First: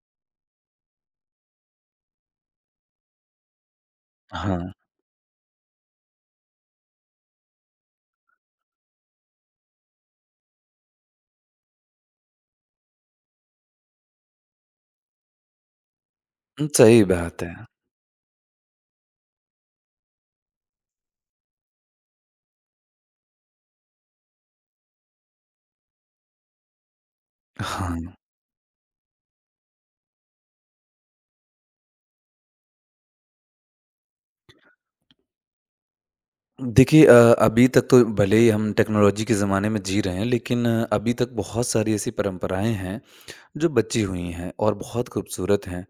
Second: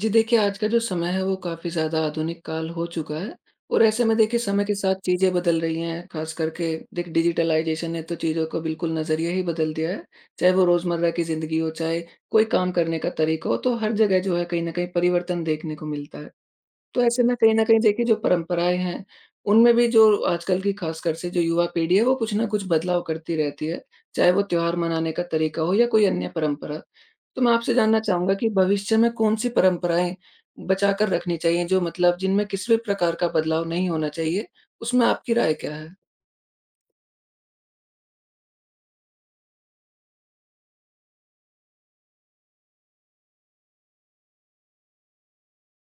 जी देखिए, आज का जो समय है वो काफ़ी ज़्यादा आधुनिक काल हो चुका है और ऐसे में देखिए समय हाँ, के साथ चीज़ें बदल रही हैं, ख़ास करके देख डिजिटलाइज़ेशन ने तो चीज़ों को बिल्कुल नज़रिया ही बदल दिया है। चाहे वो रोज़मर्रा की ज़िंदगी हो, चाहे कोई काम करने का तरीका हो, तो हर जगह जो है कहीं न कहीं परिवर्तन देखने को मिलता है। तो सही ऐसे में बात कहीं है। न कहीं देखिए जो परंपराएँ हैं, उनमें भी जो आजकल की ख़ासकर से जो युवा पीढ़ी है, वो कुछ न कुछ बदलाव करती रहती है, चाहे वो त्योहार मनाने का तरीका हो या कोई अन्य परंपरा। तो मैं आपसे जानना हाँ, चाहूँगा कि भविष्य में कौन-सी परंपराएँ बचाकर रखनी चाहिए जो मतलब जिनमें किसी भी प्रकार का बदलाव नहीं होना चाहिए, उसमें आपकी राय क्या है? देखिए अभी तक तो भले ही हम टेक्नोलॉजी के ज़माने में जी रहे हैं, लेकिन अभी तक बहुत सारी ऐसी परंपराएँ हैं, जो बची हुई हैं और बहुत खूबसूरत हैं।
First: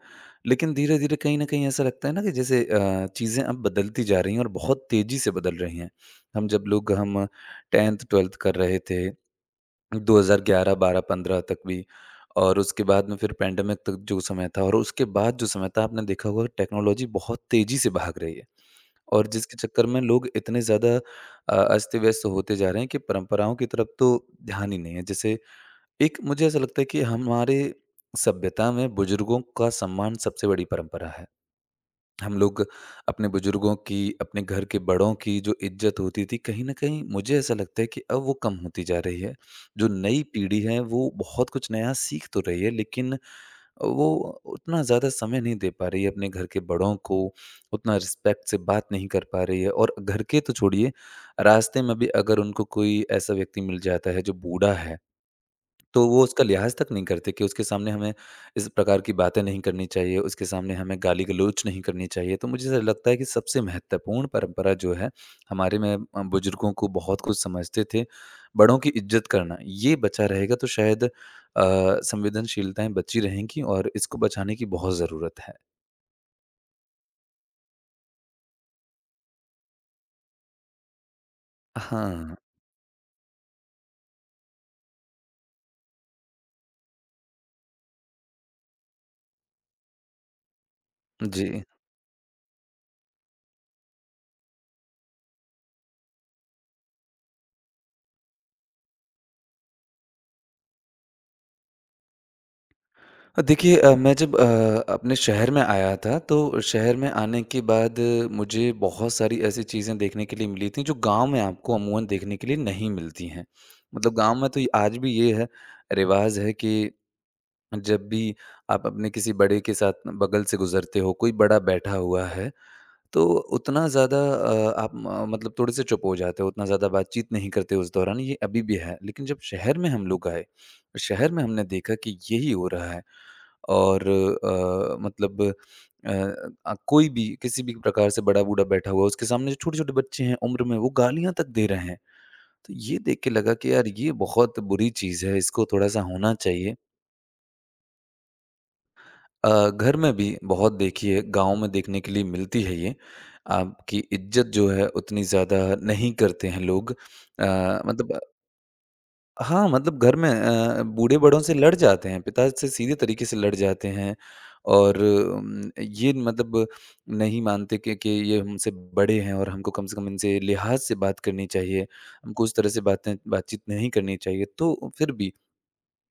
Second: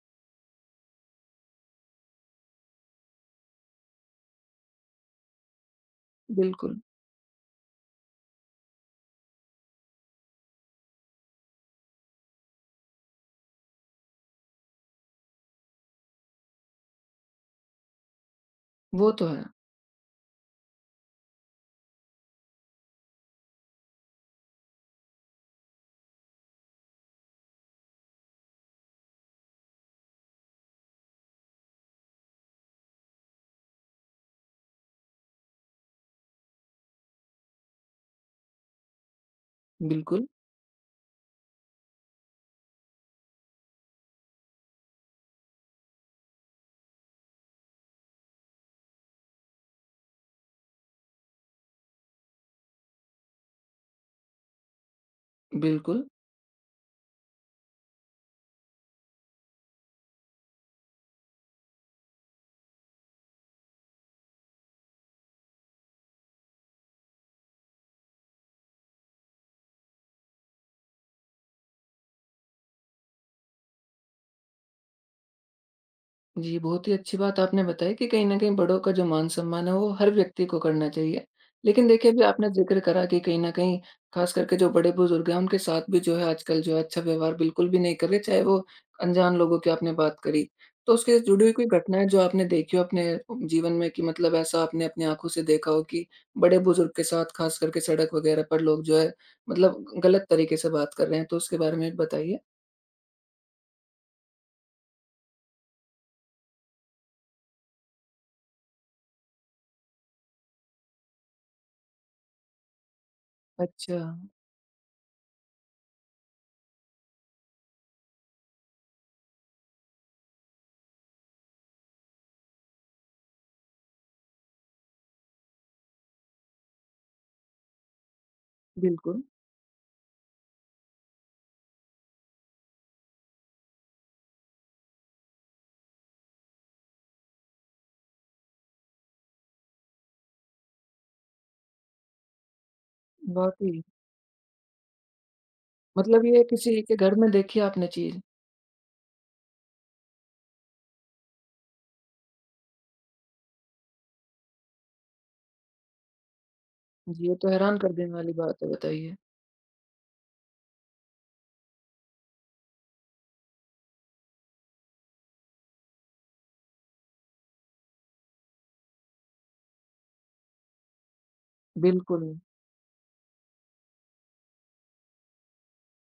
लेकिन धीरे-धीरे कहीं न कहीं ऐसा लगता है ना कि जैसे चीज़ें अब बदलती जा रही हैं और बहुत तेज़ी से बदल रही हैं। हम जब बिल्कुल, लोग हम 10th-12th कर रहे थे, 2011, 12, 15 तक भी और उसके बाद में फिर पैंडेमिक तक जो समय था और उसके बाद जो समय था आपने देखा होगा टेक्नोलॉजी बहुत तेज़ी से भाग रही है। वो तो और है। जिसके चक्कर में लोग इतने ज़्यादा अस्त-व्यस्त होते जा रहे हैं कि परंपराओं की तरफ तो ध्यान ही नहीं है। जैसे एक मुझे ऐसा लगता है कि हमारे सभ्यता में बुज़ुर्गों का सम्मान सबसे बड़ी परंपरा है। हम लोग अपने बुजुर्गों की, अपने घर के बड़ों की जो इज्जत होती थी, कहीं न कहीं मुझे ऐसा लगता है कि अब वो कम होती जा रही है। जो नई बिल्कुल, पीढ़ी है, वो बहुत कुछ नया सीख तो रही है, लेकिन वो उतना ज़्यादा समय नहीं दे पा रही है अपने घर के बड़ों को, उतना रिस्पेक्ट से बात नहीं कर पा रही है और घर के तो छोड़िए, रास्ते में भी अगर उनको कोई ऐसा व्यक्ति मिल जाता है जो बूढ़ा है, बिल्कुल। तो वो उसका लिहाज़ तक नहीं करते कि उसके सामने हमें इस प्रकार की बातें नहीं करनी चाहिए, उसके सामने हमें गाली-गलौच नहीं करनी चाहिए। तो मुझे ऐसा लगता है कि सबसे महत्वपूर्ण परंपरा जो है, हमारे में बुजुर्गों को बहुत कुछ समझते थे, बड़ों की इज़्ज़त करना, ये बचा रहेगा तो शायद संवेदनशीलताएँ बची रहेंगी और इसको बचाने की बहुत ज़रूरत है। जी, बहुत ही अच्छी बात आपने बताई कि कहीं न कहीं बड़ों का जो मान-सम्मान है, वो हर व्यक्ति को करना चाहिए। लेकिन देखिए, अभी हाँ, आपने ज़िक्र करा कि कहीं न कहीं ख़ास करके जो बड़े-बुज़ुर्ग हैं, उनके साथ भी जो है आजकल जो है अच्छा व्यवहार बिल्कुल भी नहीं कर रहे, चाहे वो अनजान लोगों की आपने बात करी। तो उसके जुड़ी जी। हुई कोई घटनाएँ जो आपने देखी हो अपने जीवन में कि मतलब ऐसा आपने अपनी आँखों से देखा हो कि बड़े-बुज़ुर्ग के साथ ख़ास करके सड़क वग़ैरह पर लोग जो है मतलब गलत तरीके से बात कर रहे हैं, तो उसके बारे में बताइए? हाँ, देखिए मैं जब अपने शहर में आया था तो शहर में आने के बाद मुझे बहुत सारी ऐसी चीज़ें देखने के लिए मिली थी जो गांव में आपको अमूमन देखने के लिए नहीं मिलती हैं। अच्छा, मतलब गांव में तो ये आज भी ये है रिवाज़ है कि जब भी आप अपने किसी बड़े के साथ बगल से गुज़रते हो, कोई बड़ा बैठा हुआ है तो उतना ज़्यादा आप म मतलब थोड़े से चुप हो जाते हो, उतना ज़्यादा बातचीत नहीं करते उस दौरान ये अभी भी है। बिल्कुल। लेकिन जब शहर में हम लोग आए, शहर में हमने देखा कि यही हो रहा है। और मतलब अ कोई भी किसी भी प्रकार से बड़ा-बूढ़ा बैठा हुआ है, उसके सामने जो छोटे-छोटे बच्चे हैं उम्र में, वो गालियाँ तक दे रहे हैं। तो ये देख के लगा बहुत कि ही यार ये बहुत बुरी चीज़ है, इसको थोड़ा-सा मतलब होना ये चाहिए। किसी के घर में देखी आपने चीज़? घर में भी बहुत देखिए गाँव में देखने के लिए मिलती है ये। आपकी इज़्ज़त जो है उतनी ज़्यादा नहीं करते हैं लोग। ये तो हैरान कर देने मतलब वाली बात है, बताइए। हाँ, मतलब घर में बूढ़े-बड़ों से लड़ जाते हैं, पिता से सीधे तरीके से लड़ जाते हैं और ये मतलब नहीं मानते कि ये हमसे बड़े हैं और हमको कम से कम इनसे लिहाज़ से बात करनी चाहिए, बिल्कुल, हमको उस तरह से बातें बातचीत नहीं करनी चाहिए। तो फिर भी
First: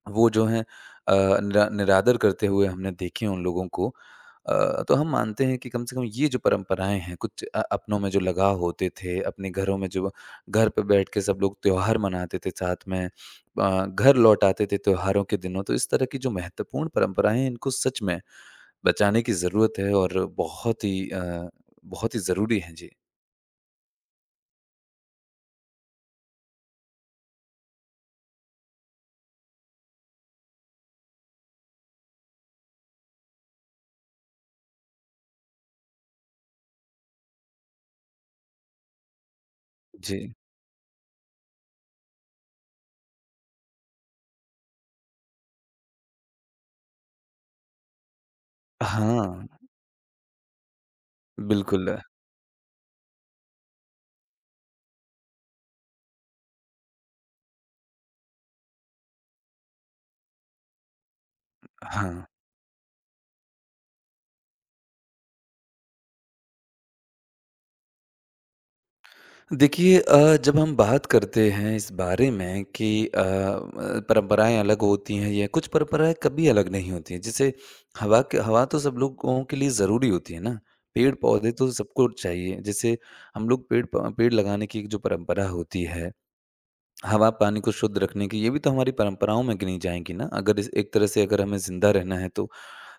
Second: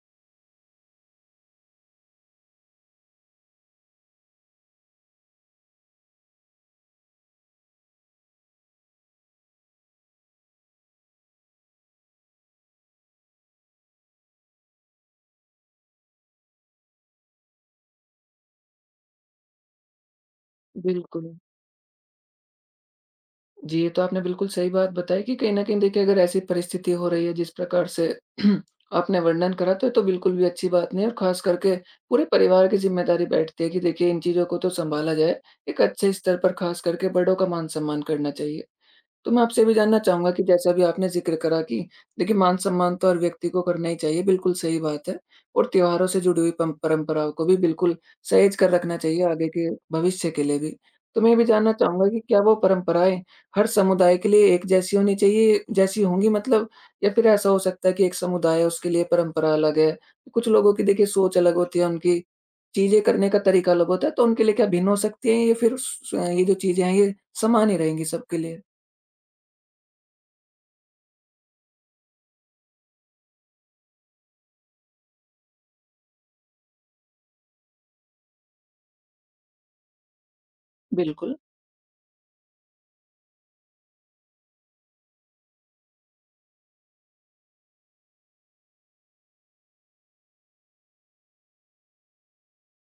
वो जो हैं अ, निरादर करते हुए हमने देखे उन लोगों को। तो हम मानते हैं कि कम से कम ये जो परंपराएँ हैं, कुछ अपनों में जो लगाव होते थे, अपने घरों में जो घर पे बैठ के सब लोग त्योहार मनाते थे साथ में, घर लौट आते थे त्योहारों के दिनों, तो इस तरह की जो महत्वपूर्ण परंपराएँ हैं, इनको सच में बचाने की ज़रूरत है और बिल्कुल। बहुत ही ज़रूरी है। जी। जी, ये तो आपने बिल्कुल सही बात बताई कि कहीं न कहीं देखिए अगर ऐसी परिस्थिति हो रही है जिस प्रकार से आपने वर्णन करा तो ये तो बिल्कुल भी अच्छी बात नहीं है और ख़ास करके पूरे परिवार की ज़िम्मेदारी बैठती है कि देखिए इन चीज़ों को तो सँभाला जाए। एक अच्छे स्तर पर ख़ास करके बड़ों का मान-सम्मान करना चाहिए। तो मैं आपसे ये भी जानना जी। चाहूँगा कि जैसे अभी आपने ज़िक्र करा कि देखिए मान-सम्मान तो हर व्यक्ति को करना ही चाहिए, बिल्कुल सही बात है और त्योहारों से जुड़ी हुई पम परंपराओं को भी बिल्कुल सहेज कर रखना चाहिए आगे हाँ, के भविष्य के लिए भी। तो मैं ये भी जानना बिल्कुल। चाहूँगा कि क्या वो परंपराएँ हर समुदाय के लिए एक जैसी होनी चाहिए जैसी होंगी मतलब या फिर ऐसा हो सकता है कि एक समुदाय है उसके लिए परंपरा अलग है? कुछ लोगों की देखिए सोच अलग होती है, उनकी हाँ। चीज़ें करने का तरीका अलग होता है, तो उनके लिए क्या भिन्न हो सकती हैं या फिर स ये जो चीज़ें हैं ये समान ही रहेंगी सबके लिए? देखिए जब हम बात करते हैं इस बारे में कि परंपराएं अलग होती हैं या कुछ परंपराएं कभी अलग नहीं होती हैं जैसे हवा तो सब लोगों के लिए ज़रूरी होती है ना। पेड़ बिल्कुल, पौधे तो सबको चाहिए जैसे हम लोग पेड़ लगाने की एक जो परंपरा होती है, हवा पानी को शुद्ध रखने की, ये भी तो हमारी परंपराओं में गिनी जाएंगी ना, अगर इस एक तरह से अगर हमें ज़िंदा रहना है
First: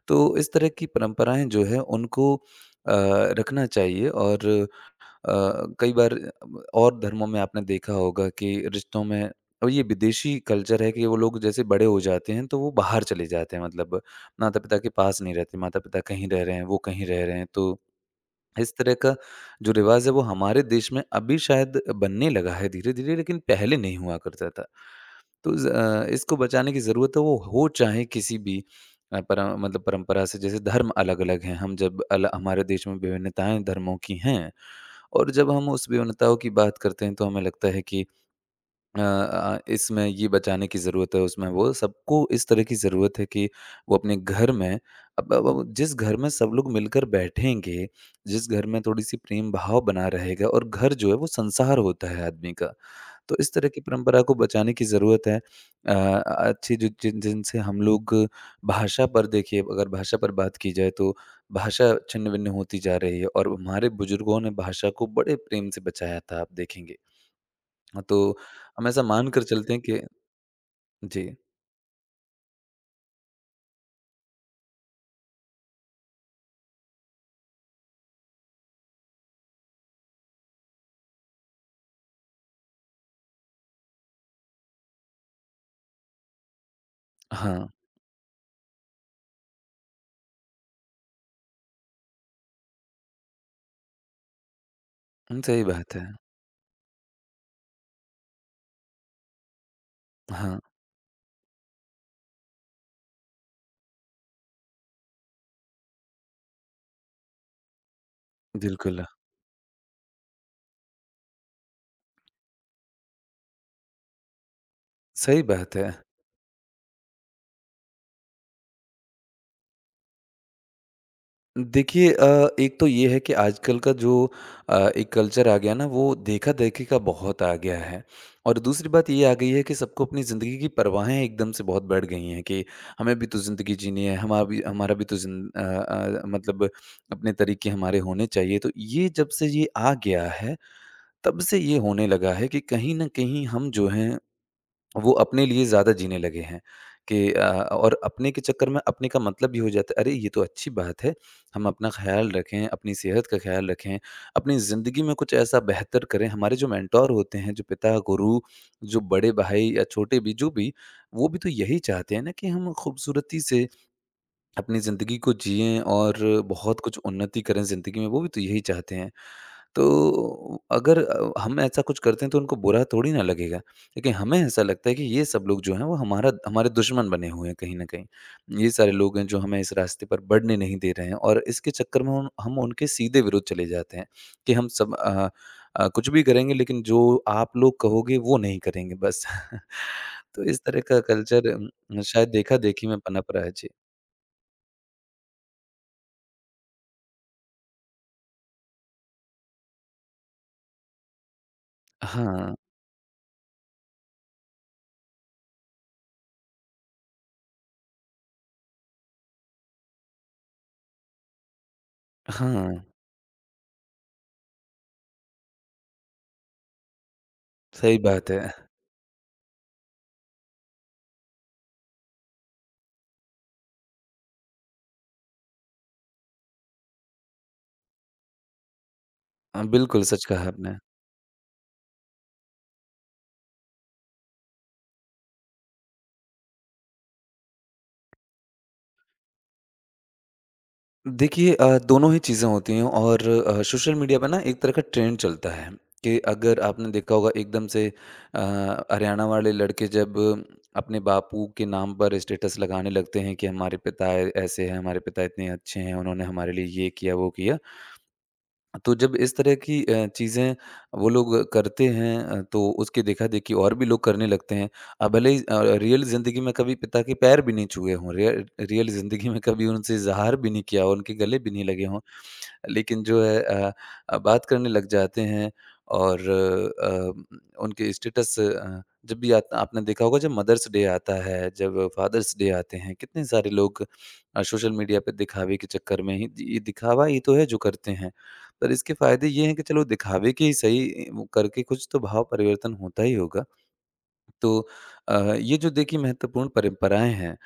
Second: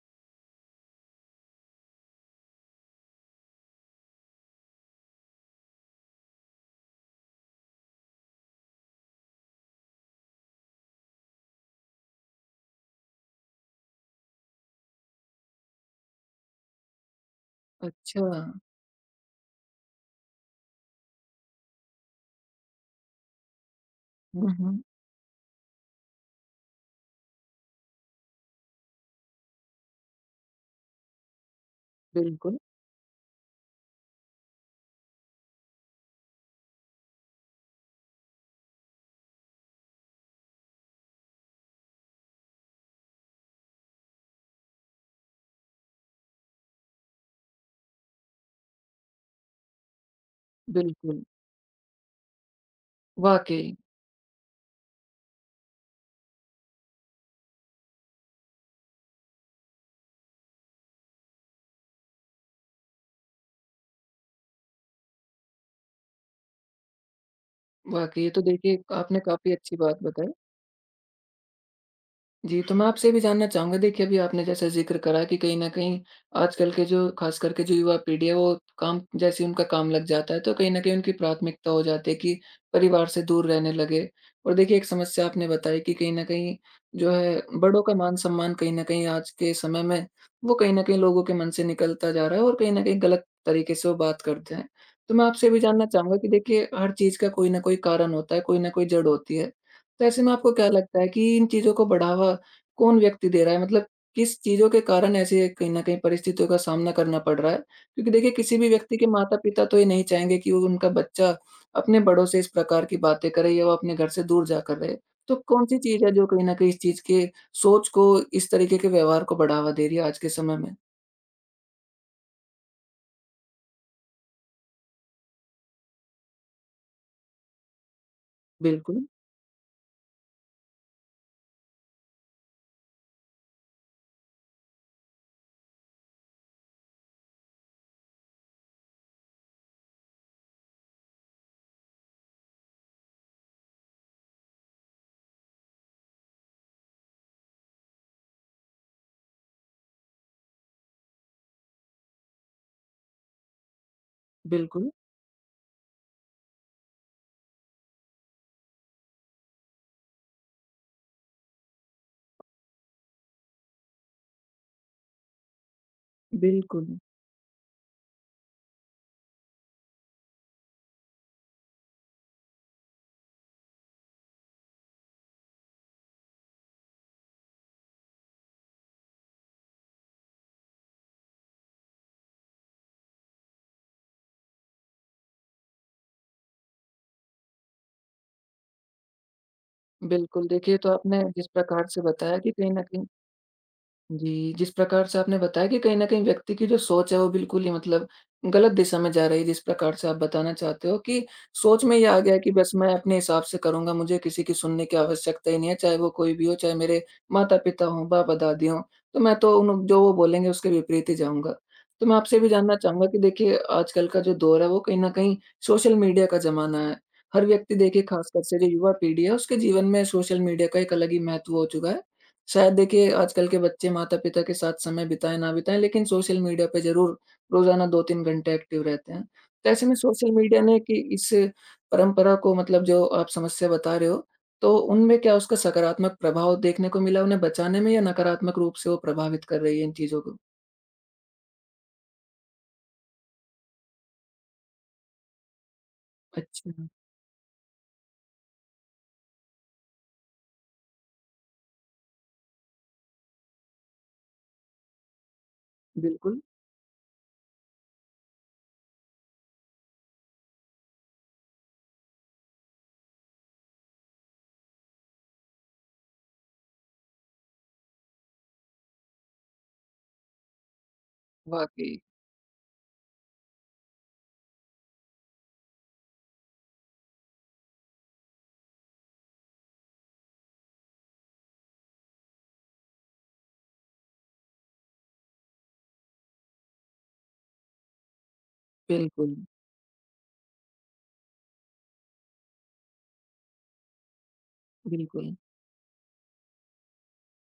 तो इस तरह की परंपराएं जो है उनको अ, रखना चाहिए और अ, कई बार अब और धर्मों में आपने देखा होगा कि रिश्तों में और ये विदेशी कल्चर है कि वो लोग जैसे बड़े हो जाते हैं तो वो बाहर चले जाते हैं मतलब माता-पिता के पास नहीं रहते, माता-पिता कहीं रह रहे हैं, वो कहीं रह रहे हैं, तो अच्छा। इस तरह का जो रिवाज़ है वो हमारे देश में अभी शायद बनने लगा है धीरे-धीरे लेकिन पहले नहीं हुआ करता हुँ, था। हुँ। तो इसको बचाने की ज़रूरत है, वो हो चाहे किसी भी अ, परा मतलब परंपरा से जैसे धर्म अलग-अलग हैं। हम जब अल बिल्कुल, हमारे देश में विभिन्नताएँ धर्मों की हैं और जब हम उस विभिन्नताओं की बात करते हैं तो हमें लगता है कि इसमें ये बचाने की ज़रूरत है, उसमें वो, सबको इस तरह की ज़रूरत है कि वो अपने घर में अब जिस घर में सब लोग मिलकर बैठेंगे, जिस घर में थोड़ी-सी प्रेम भाव बना रहेगा और घर जो है बिल्कुल। वो संसार होता है आदमी का। तो इस तरह वाक़ई, की परंपरा को बचाने की ज़रूरत है। अ, अच्छी जो जिन जिनसे हम लोग भाषा पर देखिए, अगर भाषा पर बात की जाए तो भाषा छिन्न-भिन्न होती जा रही है और हमारे बुजुर्गों ने भाषा को बड़े प्रेम से बचाया था, आप देखेंगे। हाँ, वाक़ई ये तो तो देखिए हम ऐसा आपने मान कर काफ़ी चलते अच्छी हैं कि बात बताई। जी, जी, तो मैं आपसे ये भी जानना चाहूँगा देखिए अभी आपने जैसा ज़िक्र करा कि कहीं न कहीं आजकल के जो ख़ास करके जो युवा पीढ़ी है वो काम जैसे ही उनका काम लग जाता है तो कहीं न कहीं उनकी प्राथमिकता हो जाती है कि परिवार से दूर रहने लगे। और देखिए एक समस्या आपने बताई कि कहीं न कहीं जो है हाँ। बड़ों का मान-सम्मान कहीं न कहीं आज के समय में वो कहीं न कहीं लोगों के मन से निकलता जा रहा है और कहीं न कहीं गलत तरीके से वो बात करते हैं। तो मैं हुँ, आपसे ये भी सही जानना बात है। चाहूँगा कि देखिए हर चीज़ का कोई न कोई कारण होता है, कोई न कोई जड़ होती है। तो ऐसे में आपको हाँ, क्या लगता है कि इन चीज़ों को बढ़ावा कौन व्यक्ति दे रहा है? मतलब किस चीज़ों के कारण ऐसे कहीं न कहीं परिस्थितियों का सामना करना पड़ रहा है? क्योंकि देखिए किसी भी व्यक्ति बिल्कुल, के माता-पिता तो ये नहीं चाहेंगे कि वो उनका बच्चा अपने बड़ों से इस प्रकार की बातें करे या वो अपने घर से दूर जाकर रहे। तो सही बात कौन-सी है। चीज़ है जो कहीं न कहीं इस चीज़ के सोच को, इस तरीके के व्यवहार को बढ़ावा दे रही है आज के समय में? देखिए एक तो ये है कि आजकल का जो एक कल्चर आ गया ना, वो देखा-देखी का बहुत आ गया है। और दूसरी बिल्कुल, बात ये आ गई है कि सबको अपनी ज़िंदगी की परवाहें एकदम से बहुत बढ़ गई हैं कि हमें भी तो ज़िंदगी जीनी है, हमारा भी तो ज़िन अ अ, मतलब अपने तरीके हमारे होने चाहिए। तो ये जब से ये आ गया है, तब से ये होने लगा है कि कहीं न कहीं हम जो हैं वो अपने लिए ज़्यादा जीने लगे हैं कि और अपने के चक्कर में अपने का मतलब भी हो जाता है, अरे ये तो अच्छी बात है, हम अपना ख्याल रखें, अपनी सेहत का ख्याल रखें, अपनी बिल्कुल, ज़िंदगी में कुछ ऐसा बेहतर करें, हमारे जो मेंटोर होते हैं, जो पिता, गुरु, जो बड़े भाई या छोटे, भी जो भी, वो भी तो यही चाहते हैं ना कि हम खूबसूरती से अपनी ज़िंदगी को जिएं और बहुत बिल्कुल, कुछ उन्नति करें ज़िंदगी में, वो भी तो यही चाहते हैं। तो अगर हम ऐसा कुछ करते हैं तो उनको बुरा थोड़ी ना लगेगा। लेकिन हमें ऐसा लगता है कि ये सब लोग जो हैं वो हमारा हमारे दुश्मन बने हुए हैं कहीं न कहीं। ये सारे लोग हैं जो हमें इस रास्ते पर बढ़ने नहीं दे रहे हैं और इसके चक्कर में उन हम उनके सीधे विरुद्ध चले जाते हैं कि हम सब कुछ भी करेंगे लेकिन जो आप लोग कहोगे वो नहीं करेंगे बस। तो बिल्कुल। इस देखिए, तरह तो का आपने जिस कल्चर प्रकार से शायद बताया कि कहीं न देखा-देखी में कहीं पनप रहा है। जी। जी, जिस प्रकार से आपने बताया कि कहीं न कहीं व्यक्ति की जो सोच है वो बिल्कुल ही मतलब गलत दिशा में जा रही है जिस प्रकार से आप बताना चाहते हो कि सोच में ये आ गया है कि हाँ, बस मैं अपने हिसाब से करूँगा, मुझे किसी की सुनने की आवश्यकता ही नहीं है, चाहे वो कोई भी हो, चाहे मेरे माता-पिता हों, बाबा-दादी हों, तो मैं तो उन जो वो बोलेंगे उसके विपरीत ही जाऊँगा। तो मैं आपसे भी जानना हाँ, चाहूँगा कि देखिए आजकल का जो दौर है वो कहीं न कहीं सोशल मीडिया का ज़माना है। हर व्यक्ति सही देखिए बात ख़ासकर है। से जो युवा पीढ़ी है उसके जीवन में सोशल मीडिया का एक अलग ही महत्व हो चुका है। शायद देखिए आजकल के बच्चे माता-पिता के साथ समय बिताएँ, ना बिताएँ लेकिन सोशल मीडिया पे ज़रूर रोज़ाना 2-3 घंटे एक्टिव रहते हैं। तो ऐसे में बिल्कुल सच सोशल कहा मीडिया आपने। ने कि इस परंपरा को मतलब जो आप समस्या बता रहे हो, तो उनमें क्या उसका सकारात्मक प्रभाव देखने को मिला उन्हें बचाने में या नकारात्मक रूप से वो प्रभावित कर रही है इन चीज़ों को? देखिए दोनों ही चीज़ें होती हैं और सोशल मीडिया पे ना एक तरह का ट्रेंड चलता है कि, अगर अच्छा, आपने देखा होगा एकदम से अ, हरियाणा वाले लड़के जब अपने बापू के नाम पर स्टेटस लगाने लगते हैं कि हमारे पिता ऐसे हैं, हमारे पिता इतने अच्छे हैं, उन्होंने बिल्कुल, हमारे लिए ये किया वो किया। तो जब इस तरह की चीज़ें वो लोग करते हैं तो उसकी देखा-देखी और भी लोग करने लगते हैं। भले ही रियल ज़िंदगी में कभी पिता के पैर भी नहीं छुए हों, रियल ज़िंदगी में कभी उनसे इज़हार भी नहीं किया हो, उनके गले भी नहीं लगे वाक़ई, हों, लेकिन जो है बात करने लग जाते हैं। और उनके स्टेटस जब भी आता, आपने देखा होगा जब मदर्स डे आता है, जब फादर्स डे आते हैं, कितने सारे लोग सोशल मीडिया पे दिखावे के चक्कर में ही, ये दिखावा ही तो है जो करते हैं। पर इसके फ़ायदे बिल्कुल, ये हैं कि चलो दिखावे के ही सही, वो करके कुछ तो भाव परिवर्तन होता ही होगा। तो अ, बिल्कुल। ये जो देखिए महत्वपूर्ण परंपराएँ हैं,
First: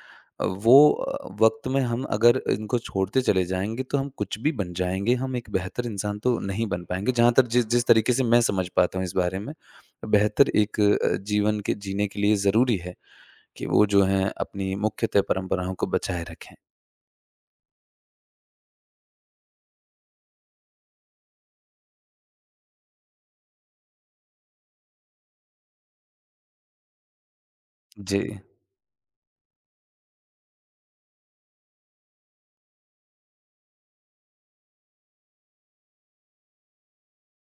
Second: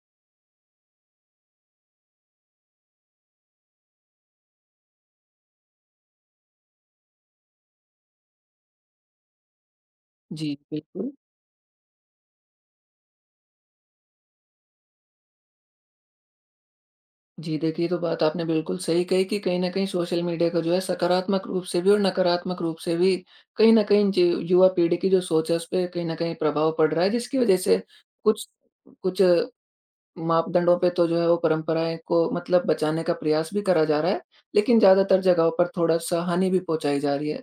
वो वक़्त में हम अगर इनको छोड़ते चले जाएँगे तो हम कुछ भी बन जाएँगे, हम एक बेहतर इंसान तो नहीं बन पाएँगे। जहाँ तक जिस जिस तरीके से मैं समझ पाता हूँ इस बारे में, बेहतर जी, एक बिल्कुल। जीवन के जीने के लिए ज़रूरी है कि वो जो हैं अपनी मुख्यतः परंपराओं को बचाए रखें। जी, देखिए ये तो बात आपने बिल्कुल सही कही कि कहीं न कहीं सोशल मीडिया का जो है सकारात्मक रूप से भी और नकारात्मक रूप से भी कहीं न कहीं ज युवा पीढ़ी की जो सोच है उसपे कहीं न कहीं प्रभाव पड़ रहा है जिसकी वज़ह से जी। कुछ कुछ मापदंडों पे तो जो है वो परंपराएँ को मतलब बचाने का प्रयास भी करा जा रहा है, लेकिन ज़्यादातर जगहों पर थोड़ा-सा हानि भी पहुँचाई जा रही है।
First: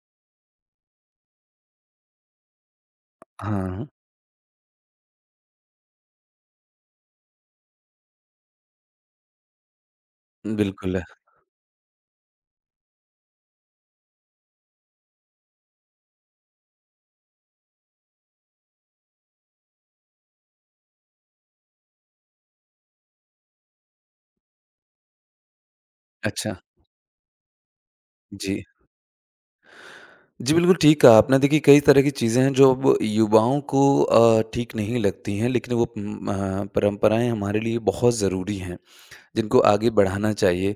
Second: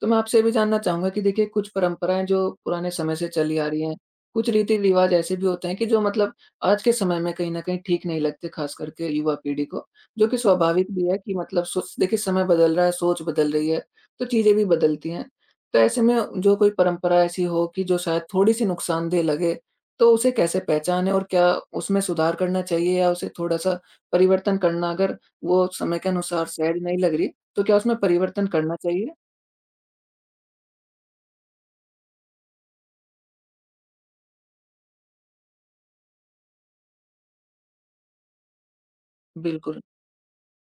तो मैं आपसे ये भी जानना चाहूँगा कि देखिए कुछ परंपराएँ जो पुराने समय से चली आ रही हाँ, हैं, कुछ रीति-रिवाज ऐसे भी होते हैं कि जो मतलब आज के समय में कहीं न कहीं ठीक नहीं लगते, ख़ास करके युवा पीढ़ी को, जो कि स्वाभाविक बिल्कुल। भी है कि मतलब सोच देखिए समय बदल रहा है, सोच बदल रही है, तो चीज़ें भी बदलती हैं। तो ऐसे में जो कोई परंपरा ऐसी हो कि जो शायद थोड़ी-सी नुकसानदेह लगे तो उसे कैसे पहचानें और क्या उसमें सुधार करना चाहिए या उसे थोड़ा-सा परिवर्तन करना अगर वो समय के अनुसार अच्छा, सहज नहीं लग रही, तो क्या उसमें परिवर्तन जी। करना चाहिए? जी, बिल्कुल ठीक कहा आपने। देखिए कई तरह की चीज़ें हैं जो अब युवाओं को ठीक नहीं लगती हैं, लेकिन वो परंपराएँ हमारे लिए बहुत ज़रूरी हैं, जिनको बिल्कुल। आगे बढ़ाना चाहिए।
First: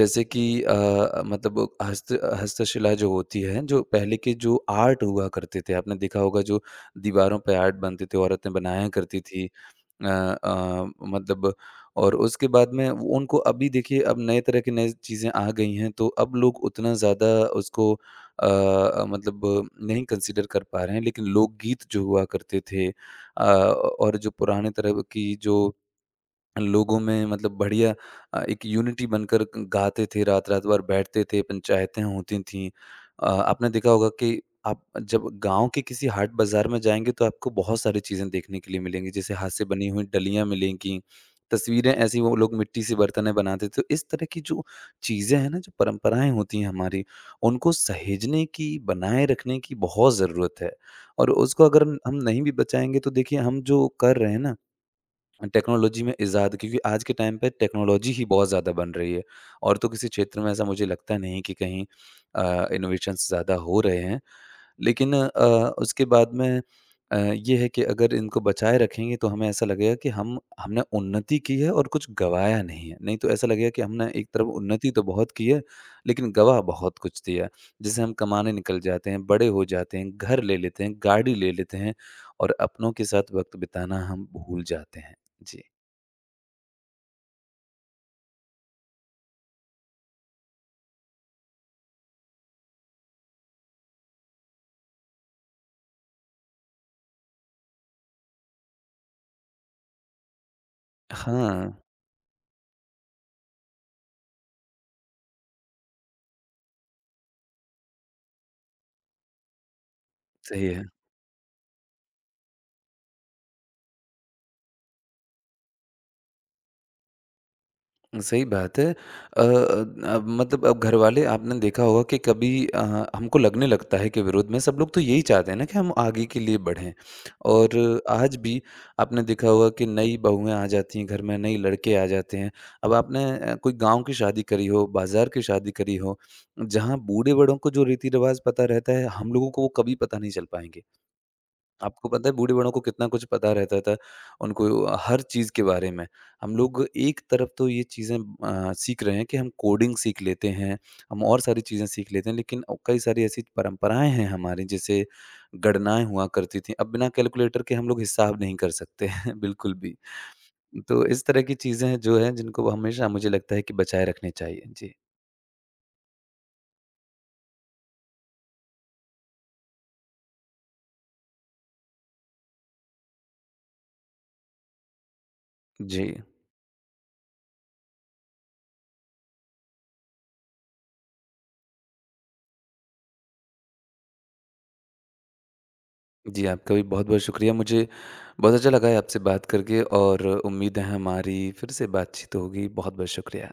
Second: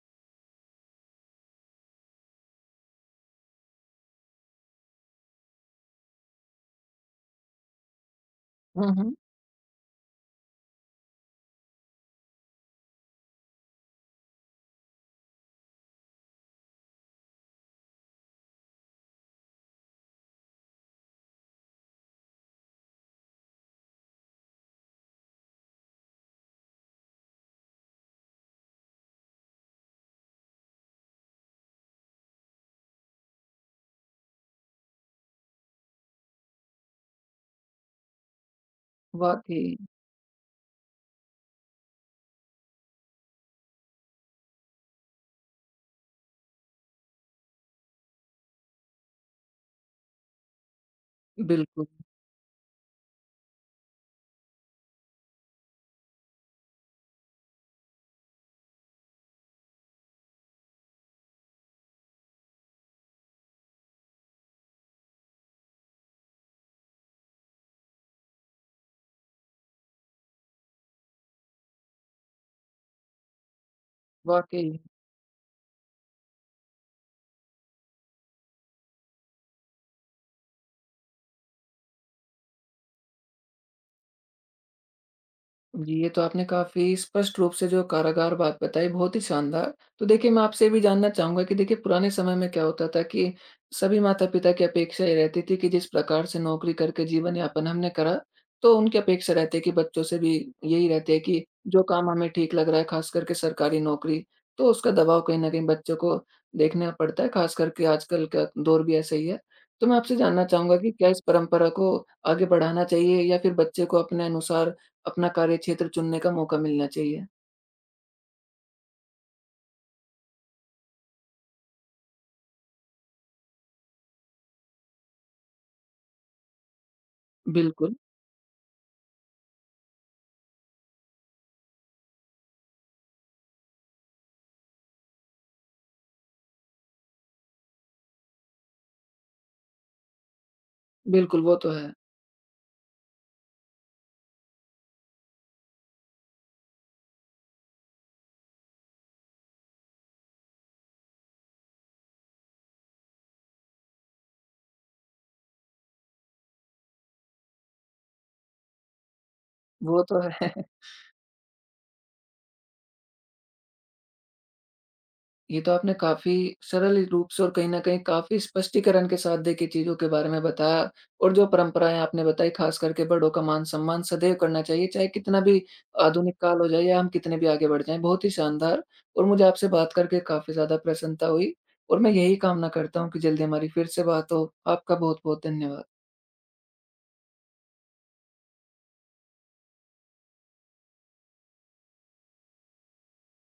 जैसे कि हस्तशिला जो होती है, जो पहले के जो आर्ट हुआ करते थे, आपने देखा होगा जो दीवारों पे आर्ट बनते थे, औरतें बनाया हुँ, हुँ। करती थी। अ अ, मतलब और उसके बाद में उनको अभी देखिए अब नए तरह की नई चीज़ें आ गई हैं, तो अब लोग उतना ज़्यादा उसको नहीं कंसीडर कर पा रहे हैं। लेकिन लोकगीत जो हुआ करते थे, और जो पुराने तरह की जो लोगों में मतलब बढ़िया एक यूनिटी बनकर ग गाते थे, रात-रात भर बैठते थे, पंचायतें होती थीं। आपने देखा होगा कि आप जब गाँव के किसी हाट बाज़ार में जाएँगे तो आपको बहुत सारी चीज़ें देखने के लिए मिलेंगी, जैसे हाथ वाक़ई, से बनी हुई डलियाँ मिलेंगी, तस्वीरें, ऐसी वो लोग मिट्टी से बर्तनें बनाते थे। तो इस तरह की जो चीज़ें हैं ना, जो परंपराएँ होती हैं हमारी, उनको सहेजने की, बनाए रखने की बहुत ज़रूरत है, और उसको अगर बिल्कुल, हम नहीं भी बचाएँगे तो देखिए हम जो कर रहे हैं ना टेक्नोलॉजी में इज़ाद, क्योंकि आज के टाइम पे टेक्नोलॉजी ही बहुत ज़्यादा बन रही है और तो किसी क्षेत्र में ऐसा मुझे लगता नहीं कि कहीं इनोवेशंस ज़्यादा हो रहे हैं। लेकिन उसके बाद में ये है कि अगर इनको बचाए रखेंगे तो हमें ऐसा लगेगा कि हम हमने उन्नति की है और कुछ गँवाया नहीं है। नहीं तो ऐसा लगेगा कि हमने एक तरफ वाक़ई। उन्नति तो बहुत की है, लेकिन गँवा बहुत कुछ दिया है। जैसे हम कमाने निकल जाते हैं, बड़े हो जाते हैं, घर ले लेते हैं, गाड़ी ले लेते हैं और अपनों के साथ वक़्त बिताना हम भूल जाते हैं। जी। जी, ये तो आपने काफ़ी स्पष्ट रूप से जो कारागार बात बताई, बहुत ही शानदार। तो देखिए, मैं आपसे ये भी जानना चाहूँगा कि देखिए, पुराने समय में क्या होता था कि सभी माता-पिता की अपेक्षा ये रहती थी कि जिस प्रकार से नौकरी करके जीवन यापन हमने करा, तो उनकी अपेक्षा रहती है कि बच्चों से भी यही रहती है कि हाँ, जो काम हमें ठीक लग रहा है, खास करके सरकारी नौकरी, तो उसका दबाव कहीं न कहीं बच्चों को देखना पड़ता है, खास करके आजकल का दौर भी ऐसा ही है। तो मैं आपसे जानना सही चाहूँगा है। कि क्या इस परंपरा को आगे बढ़ाना चाहिए या फिर बच्चे को अपने अनुसार अपना कार्यक्षेत्र चुनने का मौका मिलना चाहिए। सही बात है। अब मतलब अब घरवाले, आपने देखा होगा कि कभी हमको लगने लगता है कि विरोध में, सब लोग तो यही चाहते हैं ना कि हम आगे के लिए बढ़ें। और बिल्कुल, आज भी आपने देखा होगा कि नई बहुएँ आ जाती हैं घर में, नए लड़के आ जाते हैं। अब आपने कोई गाँव की शादी करी हो, बाज़ार की शादी करी हो, जहाँ बूढ़े-बड़ों को जो रीति-रिवाज़ पता रहता है, हम लोगों को वो कभी पता नहीं चल पाएँगे। बिल्कुल, वो तो है। आपको पता है बूढ़े-बड़ों को कितना कुछ पता रहता था, उनको हर चीज़ के बारे में। हम लोग एक तरफ तो ये चीज़ें सीख रहे हैं कि हम कोडिंग सीख लेते हैं, हम और सारी चीज़ें सीख लेते हैं, लेकिन कई सारी ऐसी परंपराएँ हैं हमारी, जैसे गणनाएँ हुआ करती थीं, अब बिना कैलकुलेटर के हम लोग हिसाब नहीं कर सकते हैं बिल्कुल भी। वो तो है। तो इस तरह की चीज़ें हैं जो हैं जिनको हमेशा मुझे लगता है कि बचाए रखनी चाहिए। जी। ये तो आपने काफ़ी सरल रूप से और कहीं न कहीं काफ़ी स्पष्टीकरण के साथ देखिए चीज़ों के बारे में बताया और जो परंपराएँ आपने बताई ख़ास करके बड़ों का मान-सम्मान सदैव करना चाहिए, चाहे कितना भी जी। आधुनिक काल हो जाए या हम कितने भी आगे बढ़ जाएँ। बहुत ही शानदार और मुझे आपसे बात करके काफ़ी ज़्यादा प्रसन्नता हुई और मैं यही कामना करता हूँ कि जल्दी हमारी फिर से बात हो। आपका बहुत-बहुत धन्यवाद। जी, आपका भी बहुत-बहुत शुक्रिया। मुझे बहुत अच्छा लगा है आपसे बात करके और उम्मीद है हमारी फिर से बातचीत होगी। बहुत-बहुत शुक्रिया।